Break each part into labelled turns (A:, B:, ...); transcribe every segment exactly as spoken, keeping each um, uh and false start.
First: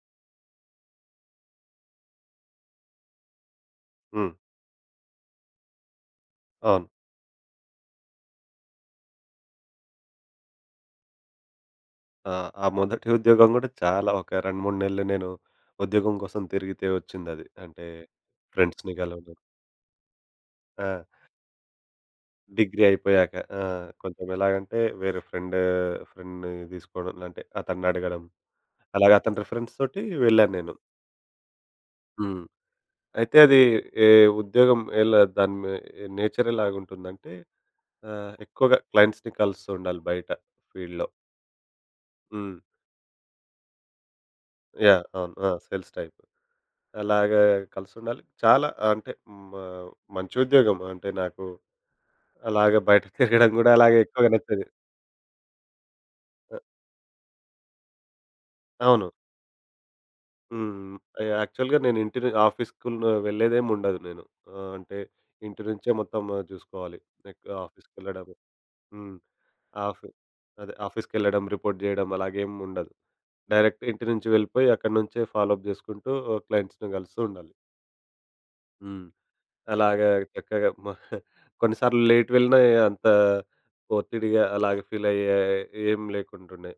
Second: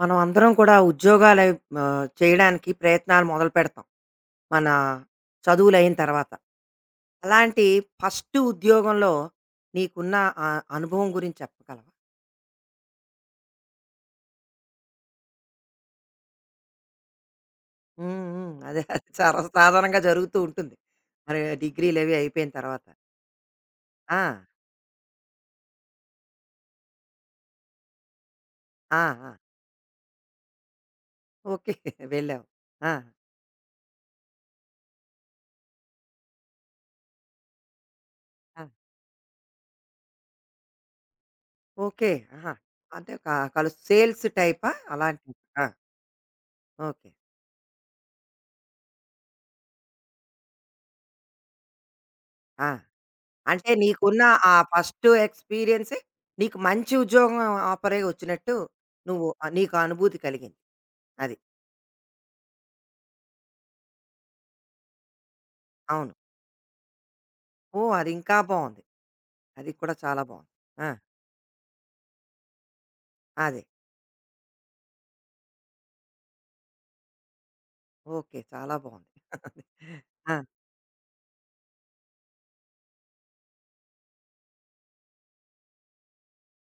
A: మనం అందరం కూడా ఉద్యోగాలు అయి ఆహ్, చేయడానికి ప్రయత్నాలు మొదలుపెడతాం.
B: హ్మ్.
A: మన చదువులయిన తర్వాత.
B: అవును.
A: అలాంటి ఫస్ట్ ఉద్యోగంలో నీకున్న ఆ అనుభవం గురించి చెప్పగలవా?
B: ఆ! ఆ మొదటి ఉద్యోగం గూడా చాలా ఒక రెండు, మూడు నెలలు నేను ఉద్యోగం కోసం తిరిగితే వచ్చిందది. అంటే
A: హ్మ్. హ్మ్. అదే
B: ఫ్రెండ్స్‌ని
A: అది
B: గలవడం.
A: సర్వసాధారణంగా జరుగుతూ ఉంటుంది.
B: ఆ!
A: మరి డిగ్రీలవి అయిపోయిన
B: డిగ్రీ
A: తర్వాత.
B: అయిపోయాక. ఆ!
A: ఆ!
B: కొంచెం ఎలాగంటే వేరే ఫ్రెండ్ ఫ్రెండ్‌ని తీసుకోవడం అంటే అతన్నడగడం.
A: ఆ!
B: అలాగే
A: ఆ!
B: అతని రిఫరెన్స్ తోటి వెళ్ళాను నేను.
A: ఓకే.
B: హ్మ్.
A: వెళ్ళావు. ఆ!
B: అయితే అది ఏ ఉద్యోగం ఎలా దాని మే నేచర్ ఎలాగుంటుందంటే ఆహ్,
A: ఆ!
B: ఎక్కువగా క్లయింట్స్‌ని కలుస్తూ ఉండాలి బయట ఫీల్డ్‌లో.
A: ఓకే. ఆహా!
B: హ్మ్.
A: అంటే క కలు సేల్స్ టైపా?
B: యాహ్!
A: అలాంటి
B: అవును. ఆ!
A: ఆ!
B: Sales type.
A: ఓకే.
B: అలాగా కలిసుండాలి. చాలా అంటే మ మంచి ఉద్యోగం. అంటే నాకు
A: ఆ!
B: అలాగ బయట తిరగడం గూడా
A: అంటే
B: అలాగే
A: నీకున్న
B: ఎక్కువగా
A: ఆ
B: నచ్చదు.
A: ఫస్ట్ ఎక్స్‌పీరియన్సే
B: అ
A: నీకు మంచి ఉద్యోగం ఆఫరే వచ్చినట్టు
B: అవును.
A: నువ్వు ఆహ్, నీకు అనుభూతి కలిగింది.
B: హ్మ్.
A: అది.
B: యాక్చువల్‌గా నేను ఇంటి ను ఆఫీస్‌కుల్ వెళ్ళేదేముండదు నేను. ఆహ్, అంటే ఇంటి నుంచే
A: అవును.
B: మొత్తం ఆ, చూసుకోవాలి. లైక్
A: ఓహ్! అది
B: ఆఫీస్‌కెళ్ళడం.
A: ఇంకా బావుంది.
B: హ్మ్.
A: అది కూడా
B: ఆఫీ
A: చాలా బావుంది.
B: అదే
A: ఆ!
B: ఆఫీస్‌కెళ్ళడం, రిపోర్ట్ చేయడం అలాగేం ఉండదు.
A: అదే.
B: డైరెక్ట్ ఇంటి నుంచి వెళ్ళిపోయి అక్కడి నుంచే ఫాలో అప్ చేసుకుంటూ క్లయింట్స్‌ని కలుస్తూ ఉండాలి.
A: ఓకే. చాలా
B: హ్మ్.
A: బావుంది.
B: అలాగా
A: ఆ!
B: చక్కగా మ కొన్నిసార్లు లేట్ వెళ్ళినా అంత ఒత్తిడిగా అలాగే ఫీల్ అయ్యే ఏం లేకుంటుండే.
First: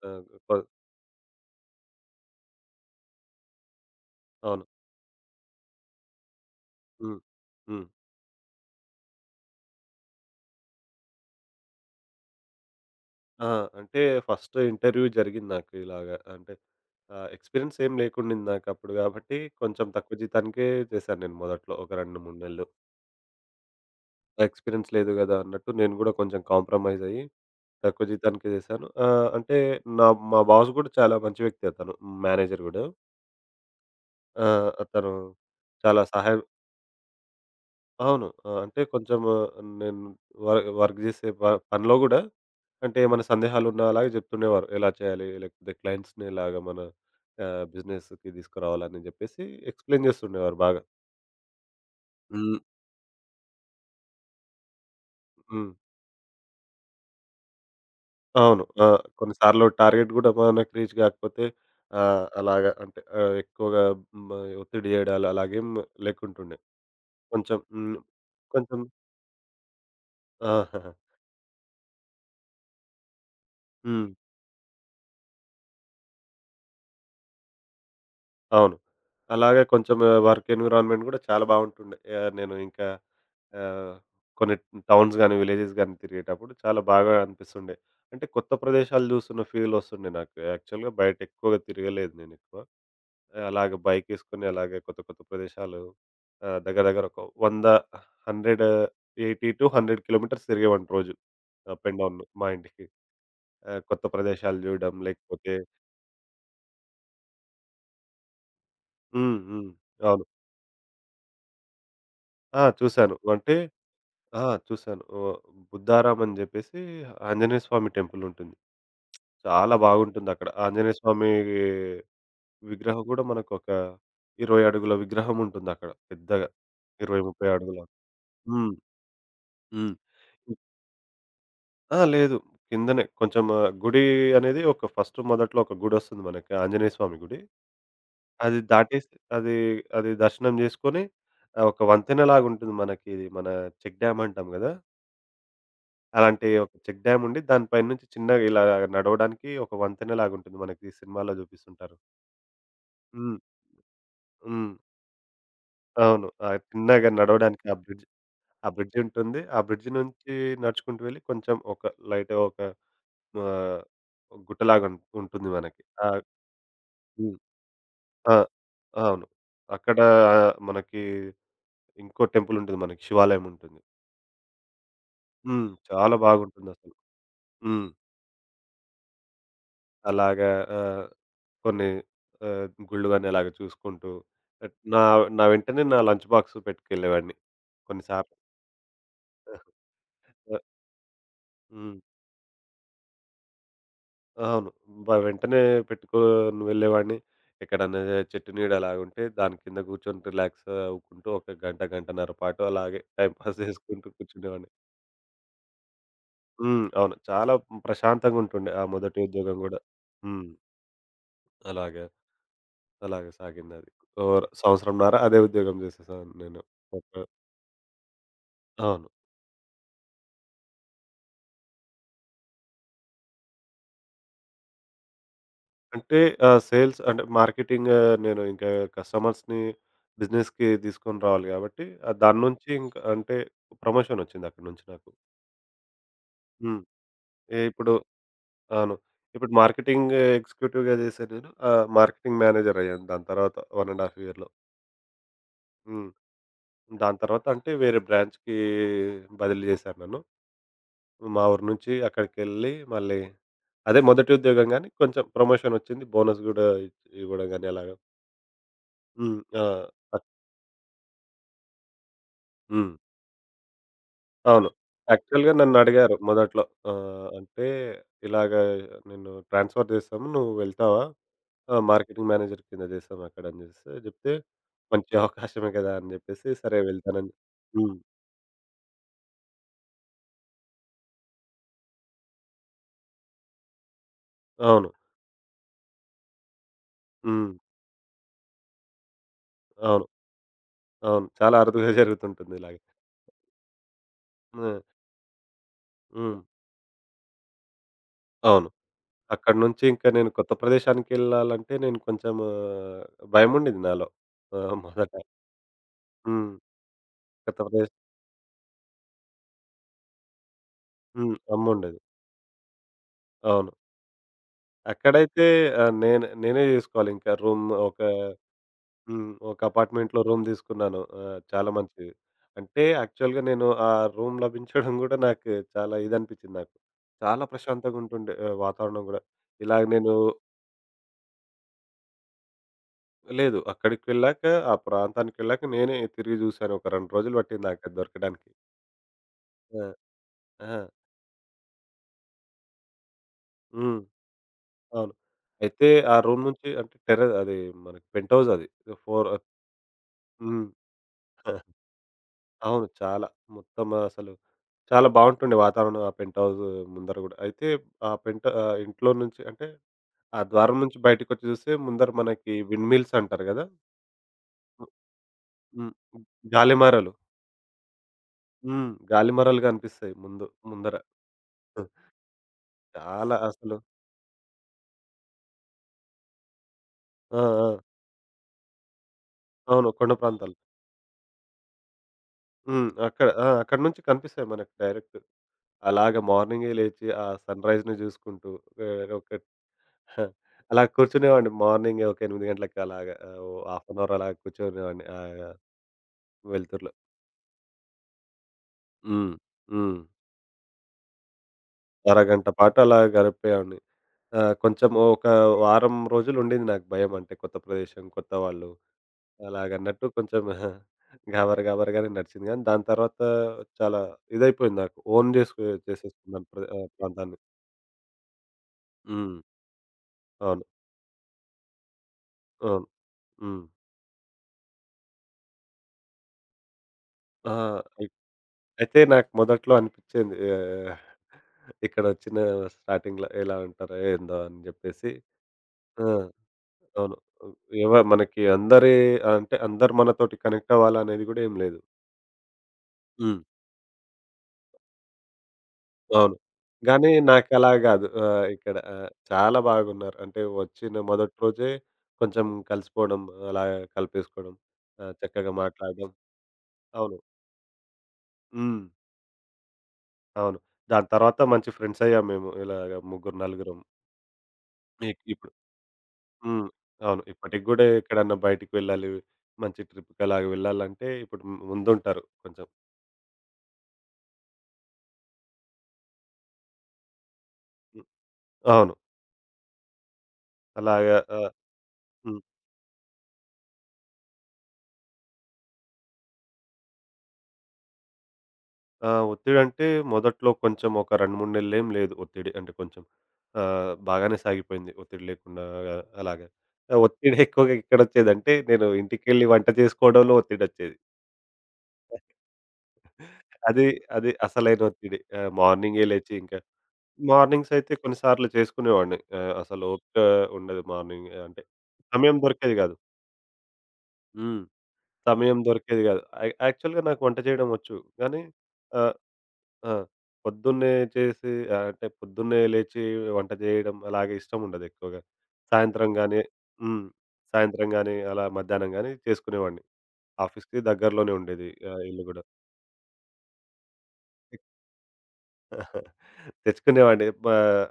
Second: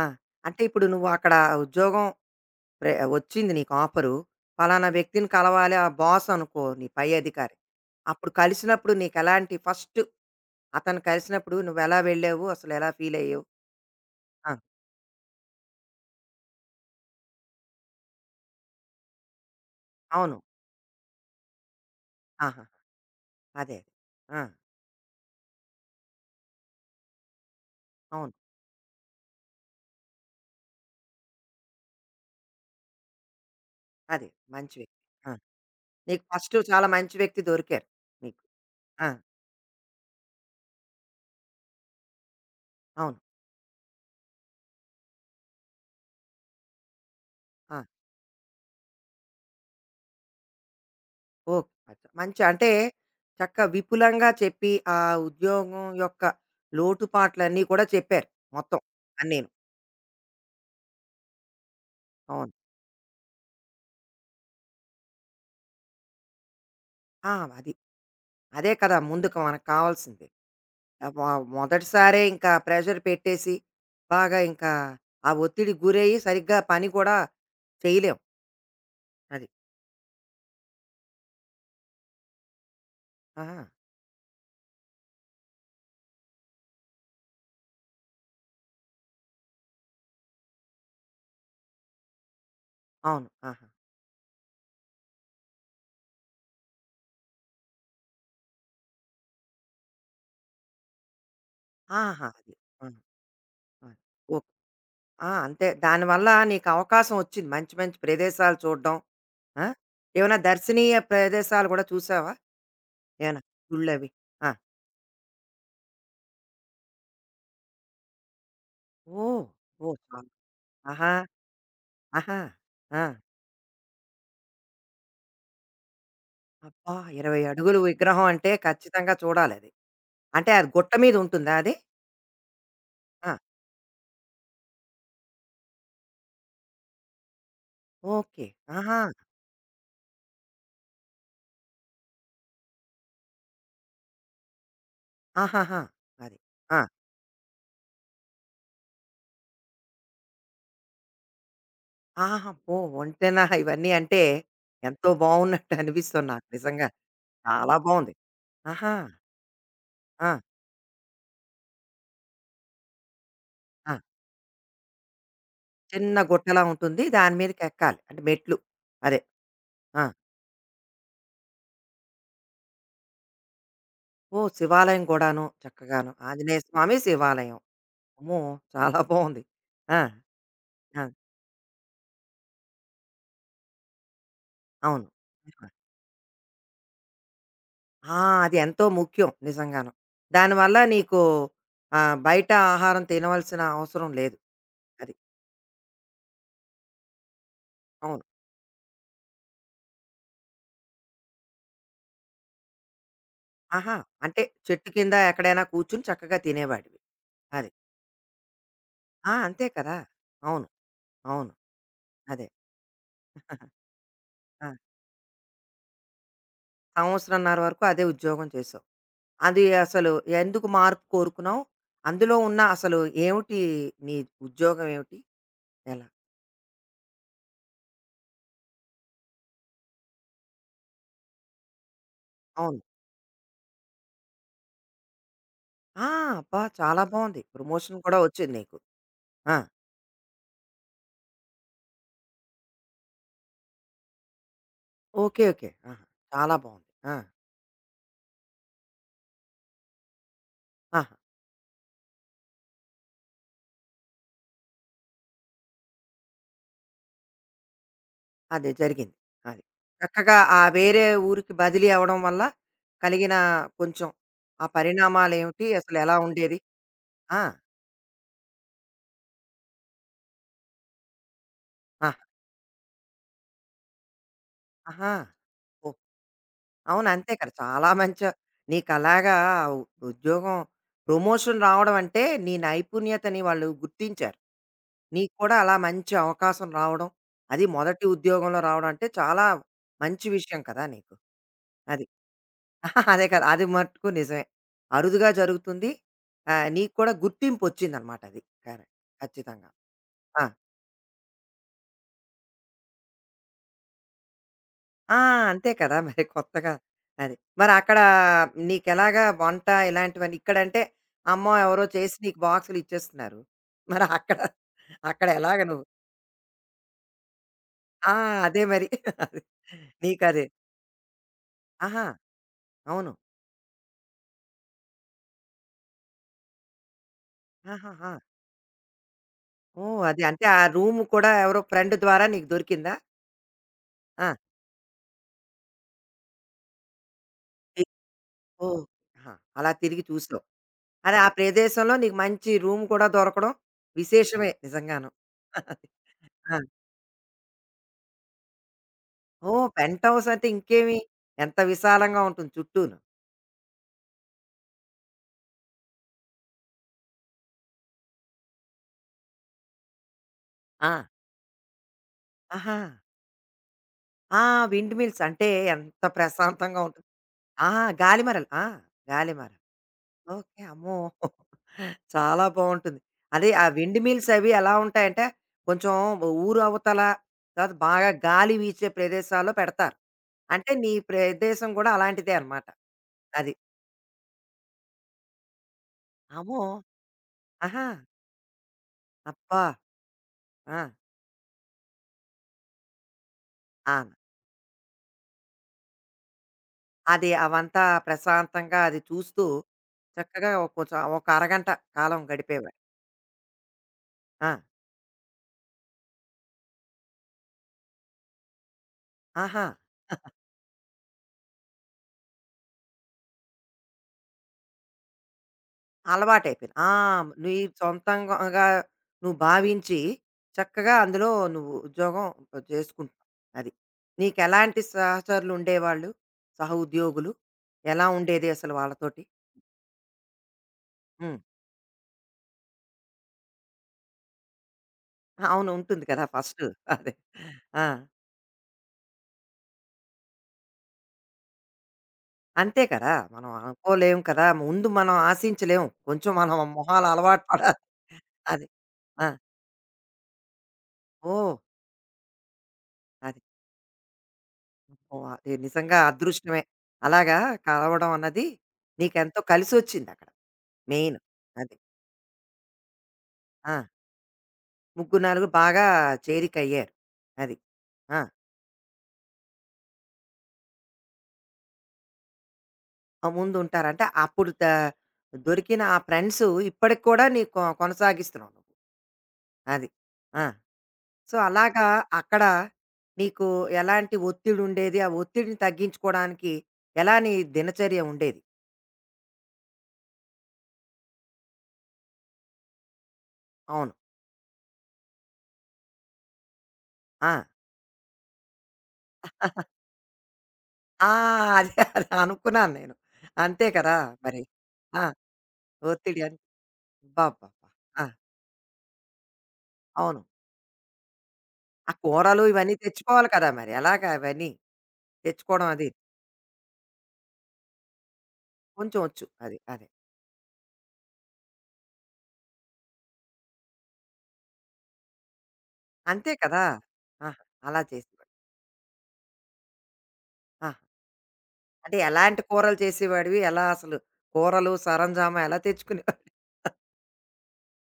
A: ఆ!
B: ఆహ్, కొ
A: అంటే ఇప్పుడు నువ్వు అక్కడ ఉద్యోగం ప్రె వచ్చింది నీకు ఆఫరు.
B: అవును.
A: పలానా వ్యక్తిని కలవాలి ఆ బాస్ అనుకో నీ పై
B: హ్మ్.
A: అధికారి.
B: హ్మ్.
A: అప్పుడు కలిసినప్పుడు నీకెలాంటి ఫస్ట్ అతను కలిసినప్పుడు నువ్వెలా వెళ్ళావు? అసలెలా ఫీలయ్యావు?
B: ఆ! అంటే
A: ఆ!
B: ఫస్ట్ ఇంటర్వ్యూ జరిగింది నాకు ఇలాగా. అంటే ఆహ్, ఎక్స్‌పీరియన్స్ ఏం లేకుండింది నాకప్పుడు గాబట్టి కొంచెం తక్కువ
A: అవును.
B: జీతానికే చేశాను నేను మొదట్లో ఒక రెండు, మూడు
A: ఆహా!
B: నెలలు.
A: అదే. అదే ఆ!
B: ఎక్స్‌పీరియన్స్ లేదు గదా! అన్నట్టు నేను గూడా కొంచెం కాంప్రమైజ్ అయ్యి తక్కువ
A: అవును.
B: జీతానికే చేశాను. ఆహ్, అంటే నా మా బాస్ గూడా చాలా మంచి వ్యక్తి, అతను మేనేజర్ గూడా.
A: అదే.
B: ఆ!
A: మంచి వ్యక్తి.
B: అతను
A: ఆ!
B: చాలా
A: నీకు
B: సహాయం.
A: ఫస్టు చాలా మంచి వ్యక్తి దొరికారు
B: అవును.
A: నీకు.
B: ఆ! అంటే
A: ఆ!
B: కొంచెం ఆ, నేను వ వర్క్ చేసే ప పనిలో గూడా అంటే
A: అవును.
B: ఏమైనా సందేహాలున్నా అలాగే చెప్తుండేవారు. ఎలా చేయాలి? లేకపోతే క్లయింట్స్‌ని ఇలాగ మన ఆహ్,
A: ఆ!
B: బిజినెస్‌కి తీసుకురావాలని చెప్పేసి ఎక్స్‌ప్లెయిన్ చేస్తుండేవారు బాగా.
A: ఓకే. అచ్చ మంచి
B: హ్మ్.
A: అంటే చక్కగా విపులంగా చెప్పి, ఆ
B: హ్మ్.
A: ఉద్యోగం యొక్క లోటుపాట్లన్నీ కూడా చెప్పారు
B: అవును.
A: మొత్తం
B: ఆ!
A: అన్నీను.
B: కొన్నిసార్లు టార్గెట్ గూడా మనకు రీచ్ కాకపోతే ఆహ్,
A: అవును.
B: అలాగా అంటే ఆహ్, ఎక్కువగా మ ఒత్తిడి చేయడాలు అలాగేం లేకుంటుండే.
A: ఆ!
B: కొంచెం
A: అది.
B: హ్మ్.
A: అదే
B: కొంచెం
A: కదా! ముందుకు మనకు కావాల్సింది.
B: ఆ!
A: ఆహ్, మొ మొదటిసారే ఇంకా ప్రెషర్ పెట్టేసి,
B: హ్మ్.
A: బాగా ఇంకా ఆ ఒత్తిడికి గురయ్యి సరిగ్గా పని కూడా చేయలేం.
B: అవును.
A: అది.
B: అలాగే కొంచెం వర్క్ ఎన్విరాన్మెంట్ గూడా చాలా బావుంటుండే. ఆహ్, నేను ఇంకా
A: ఆహా!
B: ఆహ్, కొన్ని టౌన్స్ గాని, విలేజెస్ గాని తిరిగేటప్పుడు చాలా బాగా అనిపిస్తుండే. అంటే కొత్త ప్రదేశాలు జూస్తున్న ఫీల్ ఒస్తుండే నాకు. యాక్చువల్‌గా బయట ఎక్కువగా తిరగలేదు నేనెక్కువ.
A: అవును. ఆహా!
B: అలాగే బైకేసుకొని అలాగే కొత్త కొత్త ప్రదేశాలు ఆహ్, దగ్గర దగ్గర ఒక వంద, నూట ఎనభై వంద కిలోమీటర్స్ తిరిగేవాడిని రోజు. అప్ అండ్ డౌన్
A: ఆహా!
B: మా
A: అది. ఆ!
B: ఇంటికి. ఆహ్,
A: అది.
B: కొత్త
A: ఓక్
B: ప్రదేశాలు జూడడం
A: ఆ!
B: లేకపోతే.
A: అంతే. దానివల్ల నీకు అవకాశం వచ్చింది. మంచి మంచి ప్రదేశాలు చూడ్డం.
B: హ్మ్.
A: ఆ!
B: హ్మ్. అవును.
A: ఏమైనా దర్శనీయ ప్రదేశాలు కూడా చూసావా?
B: ఆ! చూశాను.
A: ఏమైనా
B: అంటే
A: గుళ్ళవి?
B: ఆ!
A: ఆ!
B: చూశాను. ఓహ్! బుద్ధారాం అని జెప్పేసి ఆంజనేయ స్వామి టెంపుల్ ఉంటుంది.
A: ఓహ్!
B: చాలా
A: ఓహ్! చాలా
B: బాగుంటుందక్కడ. ఆంజనేయ
A: ఆహా!
B: స్వామి
A: ఆహా! ఆ!
B: విగ్రహం గూడా మనకొక ఇరవై అడుగుల విగ్రహం ఉంటుందక్కడ పెద్దగా.
A: అబ్బా!
B: ఇరవై,
A: ఇరవై
B: ముప్పై
A: అడుగులు
B: అడుగుల.
A: విగ్రహం అంటే
B: హ్మ్.
A: ఖచ్చితంగా చూడాలది.
B: హ్మ్.
A: అంటే అది గుట్ట మీద ఉంటుందా అది?
B: ఆ! లేదు. కిందనే
A: ఆ!
B: కొంచెం గుడి అనేది ఒక ఫస్ట్ మొదట్లో ఒక గుడొస్తుంది మనకి, ఆంజనేయ స్వామి గుడి.
A: ఓకే.
B: అది
A: ఆహా!
B: దాటేసి అది అది దర్శనం జేసుకొని ఆహ్, ఒక వంతెనలాగుంటుంది మనకి, ఇది మన చెక్ డ్యామ్ అంటాం గదా!
A: ఆహాహా! అది.
B: అలాంటి ఒక
A: ఆ!
B: చెక్ డ్యామ్ ఉండి దాని పైనుంచి చిన్నగా ఇలా నడవడానికి ఒక వంతెనలాగా ఉంటుంది మనకి, ఈ సినిమాలో చూపిస్తుంటారు.
A: ఆహా! అబ్బో!
B: హ్మ్.
A: ఒంటెనా ఇవన్నీ అంటే
B: హ్మ్.
A: ఎంతో బావున్నట్టు
B: అవును.
A: అనిపిస్తుంది నాకు
B: ఆ!
A: నిజంగా.
B: చిన్నగా నడవడానికి ఆ
A: చాలా
B: బ్రిడ్జ్
A: బావుంది.
B: ఆ
A: ఆహా!
B: బ్రిడ్జ్ ఉంటుంది. ఆ బ్రిడ్జ్ నుంచి
A: ఆ!
B: నడుచుకుంటూ వెళ్ళి కొంచెం ఒక లైట్ ఒక ఆహ్,
A: ఆ!
B: గుట్టలాగా ఉం ఉంటుంది మనకి. ఆ!
A: చిన్న గుట్టలా ఉంటుంది. దాని
B: హ్మ్.
A: మీదకి ఎక్కాలి. అంటే
B: ఆ!
A: మెట్లు. అదే.
B: అవును. అక్కడ
A: ఆ!
B: ఆ, మనకి ఇంకో టెంపుల్ ఉంటుంది, మనకి శివాలయం ఉంటుంది.
A: ఓహ్! శివాలయం కూడాను
B: హ్మ్.
A: చక్కగాను.
B: చాలా
A: ఆంజనేయ
B: బాగుంటుందసలు.
A: స్వామి శివాలయం.
B: హ్మ్.
A: అమ్మో! చాలా బావుంది. ఆ!
B: అలాగా ఆ!
A: ఆ!
B: కొన్ని ఆహ్, గుళ్ళు గాని అలాగ చూసుకుంటూ ఆహ్, నా
A: అవును.
B: నా వెంటనే నా లంచ్ బాక్స్ పెట్టుకెళ్ళేవాడిని
A: ఆ!
B: కొన్నిసార్లు.
A: అది ఎంతో ముఖ్యం నిజంగాను.
B: ఆహ్,
A: దానివల్ల నీకు
B: హ్మ్.
A: ఆహ్, బయట ఆహారం తినవలసిన అవసరం లేదు.
B: అవును. బ
A: అది.
B: వెంటనే పెట్టుకొని వెళ్ళేవాడిని. ఎక్కడన్నా
A: అవును.
B: చెట్టు నీడ అలాగుంటే దాని కింద కూర్చొని రిలాక్స్ అవ్వుకుంటూ ఒక గంట, గంటన్నర పాటు అలాగే టైమ్ పాస్
A: ఆహా!
B: చేసుకుంటూ
A: అంటే
B: కూర్చునేవాడిని.
A: చెట్టు కింద ఎక్కడైనా కూర్చొని చక్కగా
B: హ్మ్.
A: తినేవాడివి.
B: అవును. చాలా
A: అది.
B: ప్రశాంతంగా ఉంటుండే ఆ మొదటి
A: ఆ!
B: ఉద్యోగం
A: అంతే
B: గూడా.
A: కదా!
B: హ్మ్.
A: అవును. అవును.
B: అలాగే.
A: అదే.
B: అలాగే సాగిందది. ఓ
A: ఆ!
B: సంవత్సరంన్నర అదే ఉద్యోగం చేసేసాను నేను. ఒక
A: సంవత్సరంన్నర వరకు అదే ఉద్యోగం చేసావు.
B: అవును.
A: అది అసలు ఎందుకు మార్పు కోరుకున్నావు? అందులో ఉన్న అసలు ఏమిటి నీ ఉద్యోగం ఏమిటి? ఎలా?
B: అంటే ఆహ్, సేల్స్ అంటే మార్కెటింగ్, నేను ఇంకా కస్టమర్స్‌ని బిజినెస్‌కి తీసుకొని రావాలి కాబట్టి ఆహ్, దాని నుంచి
A: అవును.
B: ఇంక అంటే ప్రమోషన్ వచ్చింది అక్కడి నుంచి నాకు.
A: ఆ! అబ్బా!
B: హ్మ్.
A: చాలా బావుంది.
B: ఇప్పుడు
A: ప్రమోషన్ కూడా వచ్చింది నీకు.
B: అవును. ఇప్పుడు
A: ఆ!
B: మార్కెటింగ్ ఎగ్జిక్యూటివ్‌గా చేశాను నేను. ఆహ్, మార్కెటింగ్ మేనేజర్ అయ్యాను దాని తర్వాత ఒకటిన్నర ½ ఇయర్‌లో.
A: ఓకే. ఓకే. ఆహా!
B: హ్మ్.
A: చాలా బావుంది. ఆ!
B: దాని తర్వాత అంటే వేరే బ్రాంచ్‌కి బదిలీ చేశారు నన్ను.
A: ఆహా!
B: మా ఊరు నుంచి అక్కడికెళ్ళి మళ్ళీ అదే మొదటి ఉద్యోగం గానీ కొంచెం ప్రమోషన్ వచ్చింది. బోనస్ గూడా ఇ ఇవ్వడం గానీ అలాగా.
A: అదే జరిగింది.
B: హ్మ్.
A: అది.
B: ఆ! అక్
A: చక్కగా ఆ వేరే ఊరికి బదిలీ అవ్వడం వల్ల
B: హ్మ్.
A: కలిగిన కొంచెం ఆ
B: అవును. యాక్చువల్‌గా
A: పరిణామాలేమిటి? అసలు
B: నన్నడిగారు
A: ఎలా ఉండేది?
B: మొదట్లో. ఆహ్,
A: ఆ!
B: అంటే ఇలాగ నిన్ను ట్రాన్స్ఫర్ చేస్తాము. నువ్వు వెళ్తావా? ఆ!
A: ఆహా!
B: మార్కెటింగ్ మేనేజర్ కింద చేస్తాం అక్కడ అని జెప్పేసి జెప్తే,
A: ఆహా!
B: మంచి అవకాశమే కదా! అని జెప్పేసి సరే
A: అవును. అంతే
B: వెళ్తానని.
A: కదా! చాలా
B: హ్మ్.
A: మంచి నీకలాగా ఉ ఉద్యోగం ప్రమోషన్ రావడం అంటే, నీ నైపుణ్యతని వాళ్ళు గుర్తించారు.
B: అవును.
A: నీకు కూడా అలా మంచి అవకాశం రావడం,
B: హ్మ్.
A: అది మొదటి ఉద్యోగంలో రావడం అంటే, చాలా
B: అవును.
A: మంచి విషయం కదా నీకు.
B: అవును. చాలా అరుదుగా
A: అది.
B: జరుగుతుంటుంది ఇలాగ.
A: అదే కదా! అది మట్టుకు నిజమే.
B: ఆ!
A: అరుదుగా జరుగుతుంది.
B: హ్మ్.
A: ఆహ్, నీకు కూడా గుర్తింపొచ్చిందనమాట అది.
B: అవును.
A: కరెక్ట్.
B: అక్కడి
A: ఖచ్చితంగా.
B: నుంచి ఇంకా నేను
A: ఆ!
B: కొత్త ప్రదేశానికెళ్ళాలంటే నేను కొంచెం భయముండేది నాలో. ఆ! మొదట.
A: ఆ! అంతే కదా! మరి
B: హ్మ్.
A: కొత్తగా అది.
B: కొత్త
A: మరి
B: ప్రదేశ్
A: అక్కడ నీకెలాగా వంట ఇలాంటివన్నీ ఇక్కడంటే
B: హ్మ్.
A: అమ్మో ఎవరో
B: అమ్ముండేది.
A: చేసి నీకు బాక్సులు ఇచ్చేస్తున్నారు.
B: అవును.
A: మరి అక్కడ, అక్కడ
B: అక్కడైతే
A: ఎలాగ నువ్వు?
B: ఆహ్, నేను నేనే జేసుకోవాలి ఇంకా రూమ్ ఒక
A: ఆ! అదే మరి.
B: హ్మ్.
A: అది.
B: ఒక అపార్ట్మెంట్‌లో రూమ్
A: నీకది
B: తీసుకున్నాను. ఆహ్, చాలా
A: ఆహా!
B: మంచిది. అంటే
A: అవును.
B: యాక్చువల్‌గా నేను ఆ రూమ్ లభించడం గూడా నాకు చాలా ఇదనిపించింది నాకు. చాలా ప్రశాంతంగా
A: ఆహాహా!
B: ఉంటుండే ఆహ్, వాతావరణం గూడా. ఇలాగ
A: ఓహ్!
B: నేను
A: అది అంటే ఆ రూమ్ కూడా ఎవరో ఫ్రెండ్ ద్వారా నీకు దొరికిందా?
B: లేదు అక్కడికి
A: ఆ!
B: వెళ్ళాక, ఆ ప్రాంతానికి వెళ్ళాక నేనే తిరిగి జూసాను. ఒక రెండు రోజులు పట్టింది
A: ఇ
B: నాకది దొరకడానికి.
A: ఓహ్! ఆహా! అలా
B: ఆ!
A: తిరిగి చూసావు.
B: ఆ!
A: అదే ఆ ప్రదేశంలో నీకు మంచి రూమ్ కూడా దొరకడం
B: హ్మ్.
A: విశేషమే నిజంగాను.
B: అవును.
A: అది.
B: అయితే ఆ రూమ్
A: ఆ!
B: నుంచి అంటే టెర్ర అది మనకి పెంట్ హౌస్ అది. నాలుగు
A: ఓహ్! పెంట్‌హౌస్ అంటే
B: హ్మ్.
A: ఇంకేమి ఎంత విశాలంగా ఉంటుంది
B: అవును.
A: చుట్టూను.
B: చాలా. మొత్తం అసలు చాలా బావుంటుండే వాతావరణం ఆ పెంట్ హౌస్ ముందర గూడా. అయితే ఆ పెంట్ ఆహ్, ఇంట్లో నుంచి అంటే ఆ ద్వారం
A: ఆ!
B: నుంచి బయటికొచ్చి చూస్తే ముందర మనకి
A: ఆహా!
B: విండ్ మిల్స్ అంటారు గదా!
A: ఆ! విండ్ మిల్స్ అంటే
B: హ్మ్.
A: ఎంత ప్రశాంతంగా ఉంటుంది.
B: గాలిమరలు.
A: ఆ! గాలిమరలు. ఆ!
B: హ్మ్.
A: గాలిమరలు.
B: గాలిమరలు గనిపిస్తాయి ముందు
A: ఓకే.
B: ముందర.
A: అమ్మో!
B: ఉమ్,
A: చాలా బావుంటుంది.
B: చాలా
A: అదే ఆ
B: అసలు.
A: విండ్ మిల్స్ అవి ఎలా ఉంటాయంటే కొంచెం ఊరు అవతల
B: ఆ!
A: తర్వాత
B: ఆ!
A: బాగా గాలి వీచే ప్రదేశాల్లో
B: అవును.
A: పెడతారు.
B: కొండ ప్రాంతాలు.
A: అంటే నీ ప్రదేశం కూడా అలాంటిదే అన్నమాట.
B: హ్మ్. అక్కడ ఆ!
A: అది.
B: అక్కడి నుంచి కనిపిస్తాయి మనకు డైరెక్ట్. అలాగ
A: అమ్మో!
B: మార్నింగే లేచి ఆ
A: ఆహా!
B: సన్‌రైజ్‌ని జూసుకుంటూ ఆహ్, ఒక
A: అబ్బా! ఆ!
B: అలా కూర్చునేవాడిని మార్నింగ్ ఒక ఎనిమిది గంటలకి అలాగా, ఆహ్, ఓ హాఫ్
A: ఆ!
B: అన్ అవర్ అలా కూర్చునేవాడిని. ఆ! వెలుతురులో.
A: అది అవంతా ప్రశాంతంగా అది
B: హ్మ్.
A: చూస్తూ
B: హ్మ్.
A: చక్కగా ఒక కొంచెం ఒక అరగంట కాలం
B: అరగంట
A: గడిపేవారు.
B: పాటు అలా గడిపేవాడిని.
A: ఆ!
B: ఆహ్, కొంచెం ఒక వారం రోజులుండింది నాకు భయం. అంటే కొత్త ప్రదేశం, కొత్త వాళ్ళు
A: ఆహా!
B: అలాగన్నట్టు కొంచెం గాబరా గాబరాగానే నడిచింది గానీ, దాని తర్వాత చాలా ఇదైపోయింది నాకు. ఓన్ చేసుకు చేసేసుకున్నాను ప్ర
A: అలవాటైపోయింది.
B: ఆహ్,
A: ఆ!
B: ప్రాంతాన్ని.
A: నీ సొంతంగా నువ్వు
B: హ్మ్.
A: భావించి
B: అవును.
A: చక్కగా అందులో నువ్వు ఉద్యోగం
B: అవును.
A: చేసుకుంటున్నావు.
B: హ్మ్.
A: అది. నీకెలాంటి సహచరులు ఉండేవాళ్ళు? సహోద్యోగులు?
B: ఆ!
A: ఎలా
B: అయి
A: ఉండేది అసలు
B: అయితే
A: వాళ్ళతోటి?
B: నాకు మొదట్లో అనిపిచ్చేది ఆహ్,
A: హ్మ్.
B: ఇక్కడొచ్చిన స్టార్టింగ్‌లో ఎలా ఉంటారో ఏందో అని జెప్పేసి.
A: అవును. ఉంటుంది
B: ఆ!
A: కదా! ఫస్టు. అదే.
B: అవును. హ్మ్.
A: ఆ!
B: ఎవ మనకి అందరి అంటే అందరు మనతోటి కనెక్ట్ అవ్వాలనేది గూడా ఏం లేదు.
A: అంతే కదా!
B: హ్మ్.
A: మనం అనుకోలేం కదా! ముందు మనం ఆశించలేం. కొంచెం
B: అవును.
A: మనం మొహాలు
B: గానీ
A: అలవాటు
B: నాకలా
A: పడాలి.
B: గాదు. ఆహ్,
A: అది.
B: ఇక్కడ ఆహ్,
A: ఆ!
B: చాలా బాగున్నారు. అంటే వచ్చిన మొదటి
A: ఓహ్!
B: రోజే కొంచెం కలిసిపోవడం,
A: అది.
B: అలా కలిపేసుకోవడం, ఆహ్,
A: ఓహ్!
B: చక్కగా
A: అది నిజంగా
B: మాట్లాడడం.
A: అదృష్టమే.
B: అవును.
A: అలాగా కలవడం అన్నది
B: హ్మ్.
A: నీకెంతో కలిసొచ్చిందక్కడ
B: అవును. దాని
A: మెయిన్.
B: తర్వాత మంచి
A: అది.
B: ఫ్రెండ్స్ అయ్యాం మేము, ఇలాగ ముగ్గురు,
A: ఆ!
B: నలుగురం. ఇప్
A: ముగ్గురు, నలుగురు
B: ఇప్పుడు
A: బాగా
B: హ్మ్.
A: చేరికయ్యారు.
B: అవును.
A: అది.
B: ఇప్పటికి గూడా
A: ఆ!
B: ఎక్కడన్నా బయటికి వెళ్ళాలి, మంచి ట్రిప్‌కి అలాగ వెళ్ళాలంటే ఇప్పుడు ముందుంటారు కొంచెం.
A: ఆ! ముందుంటారు. అంటే అప్పుడు ద దొరికిన ఆ ఫ్రెండ్సు ఇప్పటికి కూడా నీకు
B: హ్మ్.
A: కొనసాగిస్తున్నావు నువ్వు.
B: అవును.
A: అది. ఆ!
B: అలాగా
A: సో,
B: ఆహ్
A: అలాగా
B: హ్మ్.
A: అక్కడ నీకు ఎలాంటి ఒత్తిడుండేది? ఆ ఒత్తిడిని తగ్గించుకోడానికి ఎలా నీ దినచర్య ఉండేది?
B: ఆ! ఒత్తిడంటే మొదట్లో కొంచెం ఒక రెండు, మూడు నెలలేం లేదు ఒత్తిడి. అంటే కొంచెం
A: అవును.
B: ఆహ్, బాగానే సాగిపోయింది ఒత్తిడి లేకుండా అలాగా.
A: ఆ!
B: ఒత్తిడి ఎక్కువగా ఎక్కడొచ్చేదంటే నేను ఇంటికెళ్ళి వంట చేసుకోవడంలో ఒత్తిడొచ్చేది.
A: ఆ! అదే అదే అనుకున్నాను నేను. అంతే
B: అది
A: కదా!
B: అది
A: మరి.
B: అసలైన
A: ఆ!
B: ఒత్తిడి. ఆహ్, మార్నింగే
A: ఒత్తిడి
B: లేచి
A: అన్
B: ఇంకా
A: అబ్బబ్బబ్బా!
B: మార్నింగ్స్ అయితే
A: ఆ!
B: కొన్ని సార్లు చేసుకునేవాడిని. ఆహ్, అసలు ఓపిక
A: అవును.
B: ఉండదు మార్నింగ్ అంటే.
A: ఆ
B: సమయం
A: కూరలు ఇవన్నీ
B: దొరికేది కాదు.
A: తెచ్చుకోవాలి కదా! మరి ఎలాగా అవన్నీ?
B: హ్మ్. సమయం
A: తెచ్చుకోవడం అది.
B: దొరికేది కాదు. యాక్ యాక్చువల్‌గా నాకు వంట చేయడం వచ్చు. కానీ
A: కొంచెం
B: ఆహ్
A: వచ్చు. అది. అదే.
B: ఆ! పొద్దున్నే చేసి ఆహ్, అంటే పొద్దున్నే లేచి వంట జేయడం అలాగే ఇష్టముండదు ఎక్కువగా. సాయంత్రం ఓకే.
A: అంతే
B: గానీ
A: కదా!
B: హ్మ్.
A: ఆహా! అలా
B: సాయంత్రం గానీ,
A: చేసేవాడివి.
B: అలా మధ్యాహ్నం గానీ చేసుకునేవాడిని.
A: ఆహా!
B: ఆఫీస్‌కి దగ్గరలోనే ఉండేది
A: అంటే
B: ఆహ్, ఇల్లు
A: ఎలాంటి
B: గూడా.
A: కూరలు చేసేవాడివి? ఎలా అసలు కూరలు, సరంజామా ఎలా తెచ్చుకునే
B: తెచ్చుకునేవాడిని. బ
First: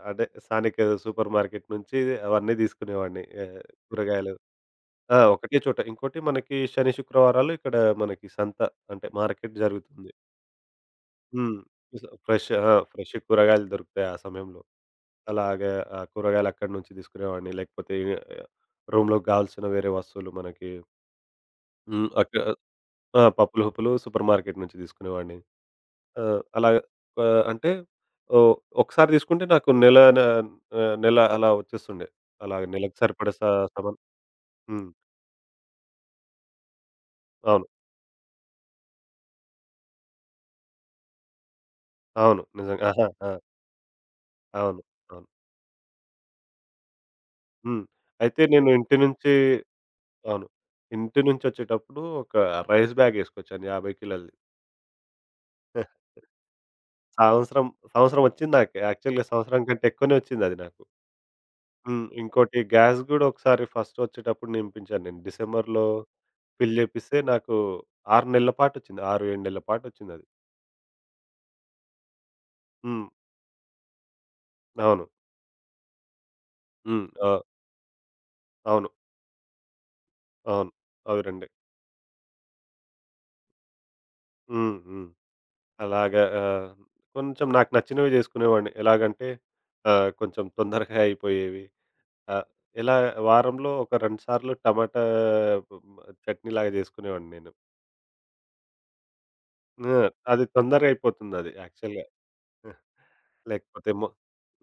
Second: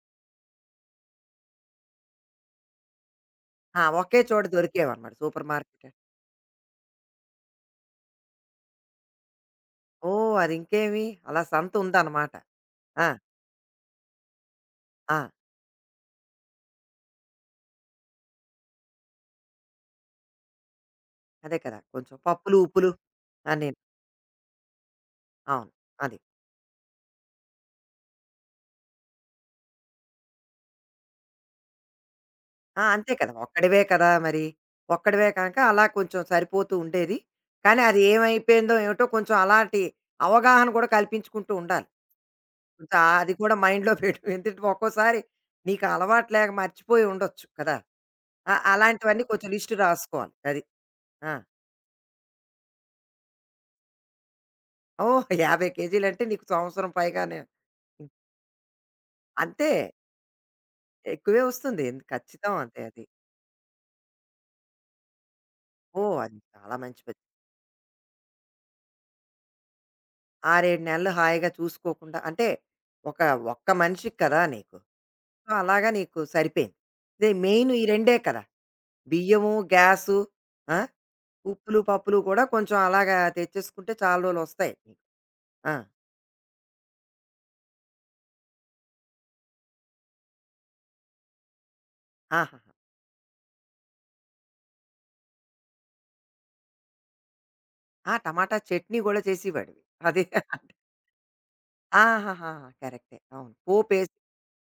B: అంటే స్థానిక సూపర్ మార్కెట్ నుంచి అవన్నీ తీసుకునేవాడిని. ఆహ్,
A: ఆ! ఒకే
B: కూరగాయలు
A: చోట దొరికేవన్నమాట.
B: ఆ!
A: సూపర్
B: ఒకటే చోట.
A: మార్కెట్.
B: ఇంకోటి మనకి శని, శుక్రవారాలు ఇక్కడ మనకి సంత, అంటే మార్కెట్ జరుగుతుంది.
A: ఓహ్! అది ఇంకేమి అలా
B: హ్మ్.
A: సంత ఉందన్నమాట.
B: ఫ్రెష్ ఆ!
A: ఆ!
B: ఫ్రెష్ కూరగాయలు దొరుకుతాయి ఆ సమయంలో.
A: ఆ!
B: అలాగే ఆహ్, కూరగాయలు అక్కడి నుంచి తీసుకునేవాడిని. లేకపోతే ఆహ్, రూమ్‌లోకి కావాల్సిన వేరే వస్తువులు మనకి
A: అదే కదా!
B: హ్మ్.
A: కొంచెం
B: అక్కడ
A: పప్పులు, ఉప్పులు
B: ఆ! పప్పులు,
A: అన్నీను.
B: ఉప్పులు సూపర్ మార్కెట్ నుంచి తీసుకునేవాడిని.
A: అవును. అది.
B: ఆహ్, అలా ఆహ్, అంటే ఓ ఒకసారి తీసుకుంటే నాకు నెల న ఆహ్, నెల అలా వచ్చేస్తుండే. అలాగే
A: ఆ!
B: నెలకు
A: అంతే
B: సరిపడే
A: కదా!
B: స
A: ఒక్కడివే
B: సామాను.
A: కదా మరి.
B: హ్మ్.
A: ఒక్కడివే కనుక అలా కొంచెం సరిపోతూ ఉండేది.
B: అవును.
A: కానీ అది ఏమైపోయిందో ఏమిటో కొంచెం అలాంటి అవగాహన కూడా కల్పించుకుంటూ ఉండాలి.
B: అవును. నిజంగా.
A: కొంచెం
B: ఆహా!
A: ఆ-
B: ఆ!
A: అది కూడా మైండ్‌లో పెట్టు. ఎందుకంటే
B: అవును.
A: ఒక్కోసారి
B: అవును.
A: నీకు అలవాటు లేక మర్చిపోయి ఉండొచ్చు కదా!
B: హ్మ్. అయితే
A: ఆ!
B: నేను ఇంటి
A: అలాంటివన్నీ
B: నుంచి
A: కొంచెం లిస్ట్ రాసుకోవాలి.
B: అవును.
A: అది.
B: ఇంటి
A: ఆ!
B: నుంచొచ్చేటప్పుడు ఒక రైస్ బ్యాగ్ ఏసుకొచ్చాను యాభై కిలోలది.
A: ఓహ్! యాభై కేజీలంటే నీకు సంవత్సరం పైగానే
B: సంవత్సరం,
A: హ్మ్.
B: సంవత్సరం వచ్చింది నాకు. యాక్చువల్‌గా సంవత్సరం
A: అంతే.
B: కంటే ఎక్కువనే వచ్చిందది నాకు.
A: ఎక్కువే వస్తుంది. ఎందు
B: హ్మ్.
A: ఖచ్చితం
B: ఇంకోటి
A: అంతే
B: గ్యాస్
A: అది.
B: గూడా ఒకసారి ఫస్ట్ వచ్చేటప్పుడు నింపించాను నేను. డిసెంబర్‌లో
A: ఓహ్! అది చాలా
B: ఫిల్
A: మంచి
B: జేపిస్తే
A: పని.
B: నాకు ఆరు నెలల పాటొచ్చింది. ఆరు, ఏడు నెలల పాటొచ్చిందది.
A: ఆరు, ఏడు నెలలు హాయిగా చూసుకోకుండా అంటే
B: హ్మ్.
A: ఒక ఒక్క మనిషికి కదా నీకు.
B: అవును.
A: సో, అలాగా నీకు సరిపోయింది.
B: హ్మ్.
A: ఇదే
B: ఆ!
A: మెయిన్ ఈ రెండే కదా!
B: అవును.
A: బియ్యము, గ్యాసు
B: అవును.
A: ఆ!
B: అవి రెండే.
A: ఉప్పులు, పప్పులు కూడా కొంచెం అలాగా తెచ్చేసుకుంటే చాలా రోజులు వస్తాయి
B: హ్మ్.
A: నీకు.
B: హ్మ్.
A: ఆ!
B: అలాగా ఆహ్, కొంచెం నాకు నచ్చినవి జేసుకునేవాడిని. ఎలాగంటే ఆహ్, కొంచెం తొందరగా అయిపోయేవి. ఆహ్,
A: ఆహాహా!
B: ఎలా వారంలో ఒక రెండు సార్లు టమాటా చట్నీలాగా జేసుకునేవాడిని నేను.
A: ఆ! టమాటా చట్నీ కూడా చేసేవాడివి.
B: ఆ!
A: అది.
B: అది తొందరగా అయిపోతుందది యాక్చువల్‌గా.
A: ఆహాహా! కరెక్టే. అవును.
B: లేకపోతే మొ
A: పోపేసి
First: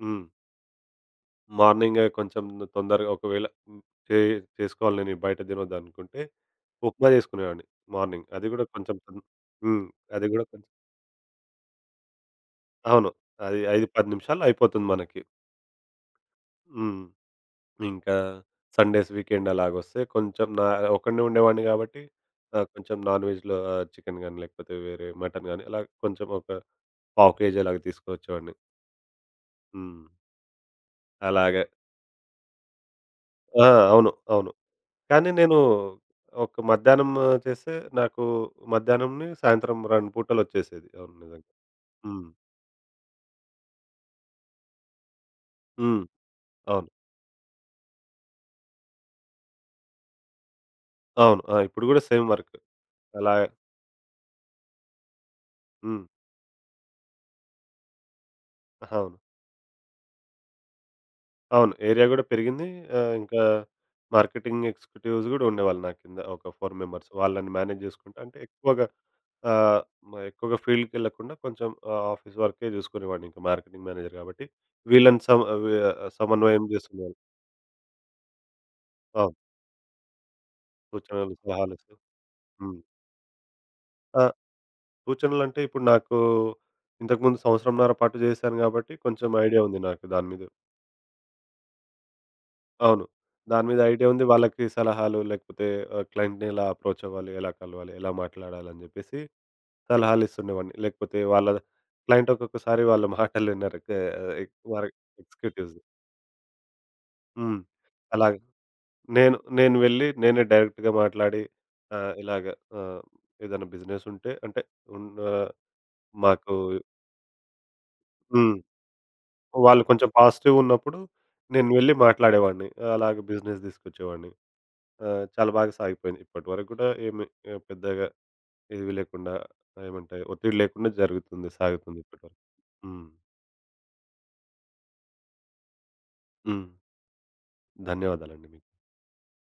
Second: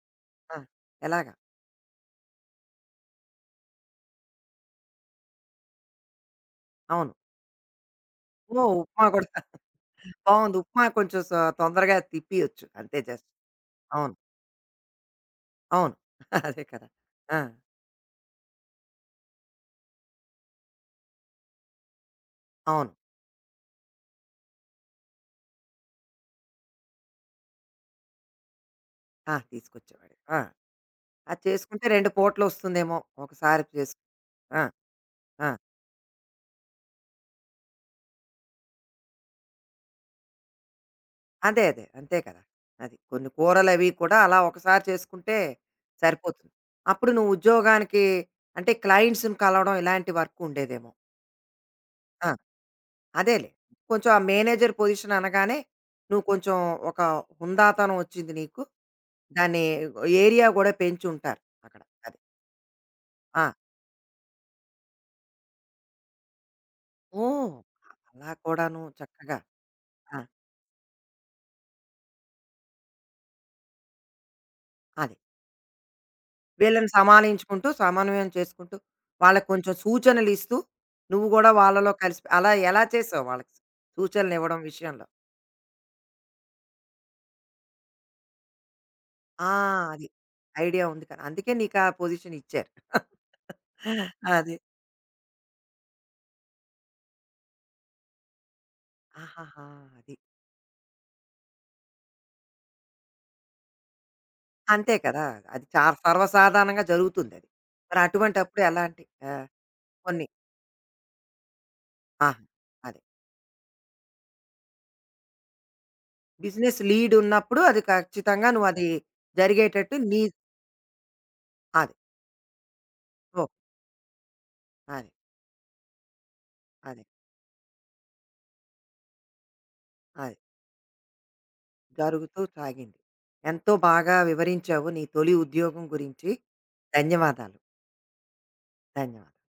B: హ్మ్.
A: ఆ! ఎలాగా?
B: మార్నింగే కొంచెం తొందరగా ఒకవేళ చే చేసుకోవాలి నేను ఇవి బయట తినొద్దనుకుంటే, ఉప్మా
A: అవును.
B: చేసుకునేవాడిని మార్నింగ్. అది కూడా
A: ఓహ్!
B: కొంచెం
A: ఉప్మా
B: తొం
A: కూడా.
B: హ్మ్. అది కూడా
A: బావుంది.
B: కొంచెం
A: ఉప్మా కొంచెం స తొందరగా తిప్పియొచ్చు. అంతే
B: అవును.
A: జస్ట్.
B: అది ఐదు, పది
A: అవును.
B: నిమిషాల్లో అయిపోతుంది మనకి.
A: అవును. అదే కదా!
B: హ్మ్.
A: ఆ!
B: ఇంకా సండేస్, వీకెండ్ అలాగొస్తే కొంచెం నా ఒక్కడినే ఉండేవాడిని కాబట్టి ఆహ్,
A: అవును.
B: కొంచెం నాన్ వెజ్‌లో ఆహ్, చికెన్ గాని, లేకపోతే వేరే మటన్ గాని అలా కొంచెం ఒక పావు కేజీ అలాగ తీసుకొచ్చేవాడిని.
A: ఆ!
B: హ్మ్.
A: తీసుకొచ్చేవాడివి. ఆ! అది
B: అలాగ
A: చేసుకుంటే రెండు పూటలొస్తుందేమో! ఒకసారి
B: ఆ!
A: చేసు
B: అవును. అవును.
A: ఆ!
B: కానీ
A: ఆ!
B: నేను ఒక మధ్యాహ్నం చేస్తే నాకు మధ్యాహ్నంని, సాయంత్రం రెండు పూటలొచ్చేసేది. అవును నిజంగా.
A: అదే. అదే. అంతే
B: హ్మ్.
A: కదా! అది. కొన్ని కూరలవి కూడా అలా ఒకసారి చేసుకుంటే
B: హ్మ్.
A: సరిపోతుంది.
B: అవును.
A: అప్పుడు నువ్వు ఉద్యోగానికి అంటే క్లయింట్స్‌ని కలవడం ఇలాంటి వర్క్ ఉండేదేమో.
B: అవును. ఆ! ఇప్పుడు గూడా సేమ్
A: ఆ!
B: వర్క్. అలాగే
A: అదేలే. కొంచెం ఆ మేనేజర్ పొజిషన్ అనగానే,
B: హ్మ్.
A: నువ్వు కొంచెం ఒక హుందాతనం వచ్చింది నీకు.
B: అవును.
A: దాన్ని ఏరియా గూడా పెంచుంటారు
B: అవును.
A: అక్కడ.
B: ఏరియా
A: అది.
B: గూడా పెరిగింది. ఆహ్, ఇంకా
A: ఆ!
B: మార్కెటింగ్ ఎగ్జిక్యూటివ్స్ గూడా ఉండేవాళ్ళు నా కింద ఒక నాలుగు మెంబర్స్. వాళ్ళని
A: ఓహ్!
B: మేనేజ్ జేసుకుంటా
A: అలా
B: అంటే
A: కూడాను
B: ఎక్కువగా
A: చక్కగా.
B: ఆహ్, మ
A: ఆ!
B: ఎక్కువగా ఫీల్డ్‌కెళ్ళకుండా కొంచెం ఆహ్, ఆఫీస్ వర్కే జూసుకునేవాడిని. ఇంకా మార్కెటింగ్ మేనేజర్ గాబట్టి
A: అది.
B: వీళ్ళని సమ వి సమన్వయం
A: వీళ్ళని
B: జేసుకునేవాళ్ళు.
A: సమాలించుకుంటూ, సమన్వయం చేసుకుంటూ,
B: అవును.
A: వాళ్ళకి కొంచెం సూచనలిస్తూ, నువ్వు
B: సూచనలు,
A: గూడా
B: సలహాలు
A: వాళ్ళలో
B: ఇస్తూ
A: కలిసి అలా
B: హ్మ్.
A: ఎలా చేసావు వాళ్ళకి
B: ఆ!
A: సూచనలివ్వడం విషయంలో?
B: సూచనలంటే ఇప్పుడు నాకు ఇంతకుముందు సంవత్సరంన్నర పాటు చేశాను కాబట్టి కొంచెం
A: ఆ!
B: ఐడియా ఉంది నాకు
A: అది.
B: దాని మీద.
A: ఐడియా ఉంది కదా! అందుకే నీకా పొజిషన్ ఇచ్చారు.
B: అవును. దాని మీద ఐడియా ఉంది.
A: అది.
B: వాళ్ళకి సలహాలు లేకపోతే ఆహ్, క్లయింట్‌ని ఎలా అప్రోచ్ అవ్వాలి, ఎలా కలవాలి, ఎలా మాట్లాడాలి అని చెప్పేసి
A: ఆహాహా! అది.
B: సలహాలు ఇస్తుండేవాడిని. లేకపోతే వాళ్ళ క్లయింట్ ఒక్కొక్కసారి వాళ్ళ మాటలు వినరు. కే ఎక్ వారి
A: అంతే కదా! అది
B: ఎగ్జిక్యూటివ్స్.
A: చా సర్వసాధారణంగా జరుగుతుందది.
B: హ్మ్.
A: మరి
B: అలాగే
A: అటువంటప్పుడు ఎలాంటి
B: నేను
A: ఆహ్,
B: నేను వెళ్ళి
A: కొన్ని
B: నేనే డైరెక్ట్‌గా మాట్లాడి ఆహ్,
A: ఆహా!
B: ఇలాగ
A: అదే.
B: ఆహ్, ఏదైనా బిజినెస్ ఉంటే అంటే ఉన్న మాకు
A: బిజినెస్ లీడ్ ఉన్నప్పుడు అది ఖచ్చితంగా
B: హ్మ్.
A: నువ్వది
B: వాళ్ళు
A: జరిగేటట్టు
B: కొంచెం
A: నీ
B: పాజిటివ్‌గున్నప్పుడు నేను
A: అది.
B: వెళ్లి మాట్లాడేవాడిని. అలాగే
A: ఓకే.
B: బిజినెస్ తీసుకొచ్చేవాడిని.
A: అదే.
B: ఆహ్, చాలా బాగా సాగిపోయింది. ఇప్పటివరకు కూడా
A: అదే.
B: ఏమి ఆహ్, పెద్దగా ఏవి లేకుండా ఏమంటాయి
A: అదే.
B: ఒత్తిడి లేకుండా జరుగుతుంది, సాగుతుంది
A: జరుగుతూ
B: ఇప్పటివరకు.
A: సాగింది.
B: హ్మ్.
A: ఎంతో బాగా వివరించావు నీ తొలి ఉద్యోగం గురించి.
B: హ్మ్.
A: ధన్యవాదాలు.
B: ధన్యవాదాలండి మీకు.
A: ధన్యవాదాలు.